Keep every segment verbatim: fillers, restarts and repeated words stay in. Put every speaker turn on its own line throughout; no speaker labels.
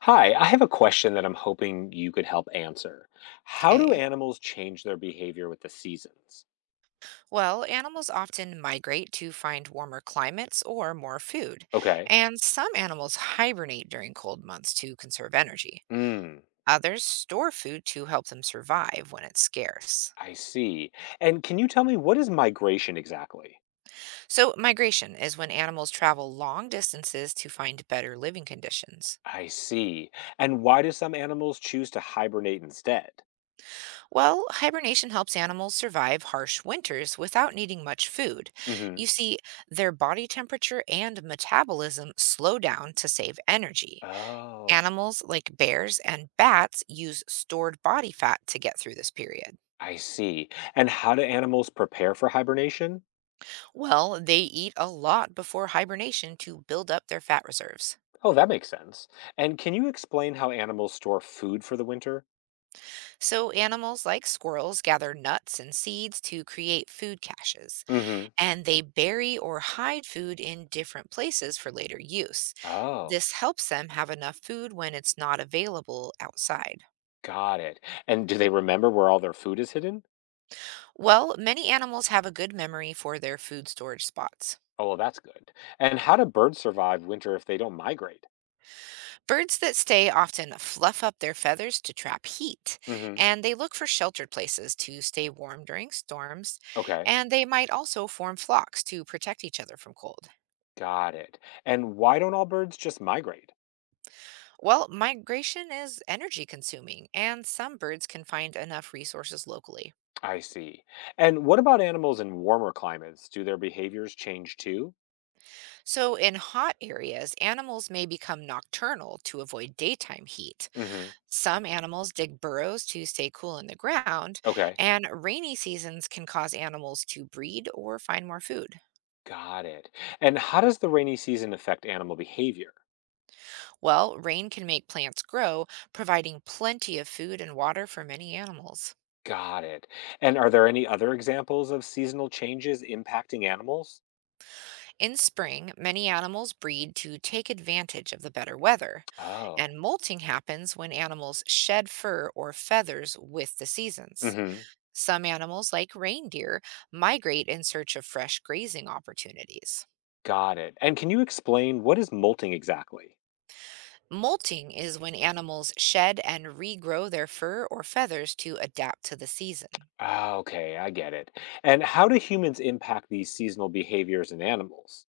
Hi, I have a question that I'm hoping you could help answer. How do
Okay.
animals change their behavior with the seasons?
Well, animals often migrate to find warmer climates or more food,
Okay.
and some animals hibernate during cold months to conserve energy.
Hmm,
Others store food to help them survive when it's scarce.
I see. And can you tell me, what is migration exactly?
So, migration is when animals travel long distances to find better living conditions.
I see. And why do some animals choose to hibernate instead?
Well, hibernation helps animals survive harsh winters without needing much food. You
Hmm.
see, their body temperature and metabolism slow down to save energy.
Oh,
Animals like bears and bats use stored body fat to get through this period.
I see. And how do animals prepare for hibernation?
Well, they eat a lot before hibernation to build up their fat reserves.
Oh, that makes sense. And can you explain how animals store food for the winter?
So, animals like squirrels gather nuts and seeds to create food caches,
Hmm.
and they bury or hide food in different places for later use.
Oh.
This helps them have enough food when it's not available outside.
Got it. And do they remember where all their food is hidden?
Well, many animals have a good memory for their food storage spots.
Oh, well, that's good. And how do birds survive winter if they don't migrate?
Birds that stay often fluff up their feathers to trap heat,
Hmm.
and they look for sheltered places to stay warm during storms,
Okay,
and they might also form flocks to protect each other from cold.
got it. And why don't all birds just migrate?
Well, migration is energy consuming, and some birds can find enough resources locally.
I see. And what about animals in warmer climates? Do their behaviors change too?
So, in hot areas, animals may become nocturnal to avoid daytime heat.
Hmm.
Some animals dig burrows to stay cool in the ground,
Okay,
and rainy seasons can cause animals to breed or find more food.
got it. And how does the rainy season affect animal behavior?
Well, rain can make plants grow, providing plenty of food and water for many animals.
Got it. And are there any other examples of seasonal changes impacting animals?
In spring, many animals breed to take advantage of the better weather,
Oh.
and molting happens when animals shed fur or feathers with the seasons.
Hmm.
Some animals, like reindeer, migrate in search of fresh grazing opportunities.
Got it. And can you explain, what is molting exactly?
Molting is when animals shed and regrow their fur or feathers to adapt to the season.
Ah, okay, I get it. And how do humans impact these seasonal behaviors in animals?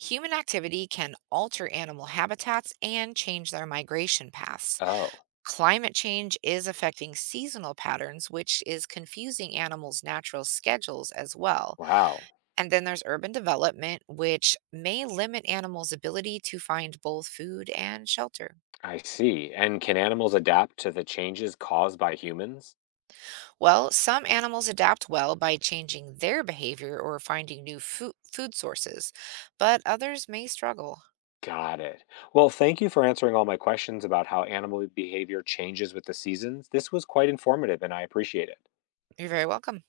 Human activity can alter animal habitats and change their migration paths.
Oh,
Climate change is affecting seasonal patterns, which is confusing animals' natural schedules as well.
wow.
And then there's urban development, which may limit animals' ability to find both food and shelter.
I see. And can animals adapt to the changes caused by humans?
Well, some animals adapt well by changing their behavior or finding new food, food sources, but others may struggle.
Got it. Well, thank you for answering all my questions about how animal behavior changes with the seasons. This was quite informative and I appreciate it.
You're very welcome.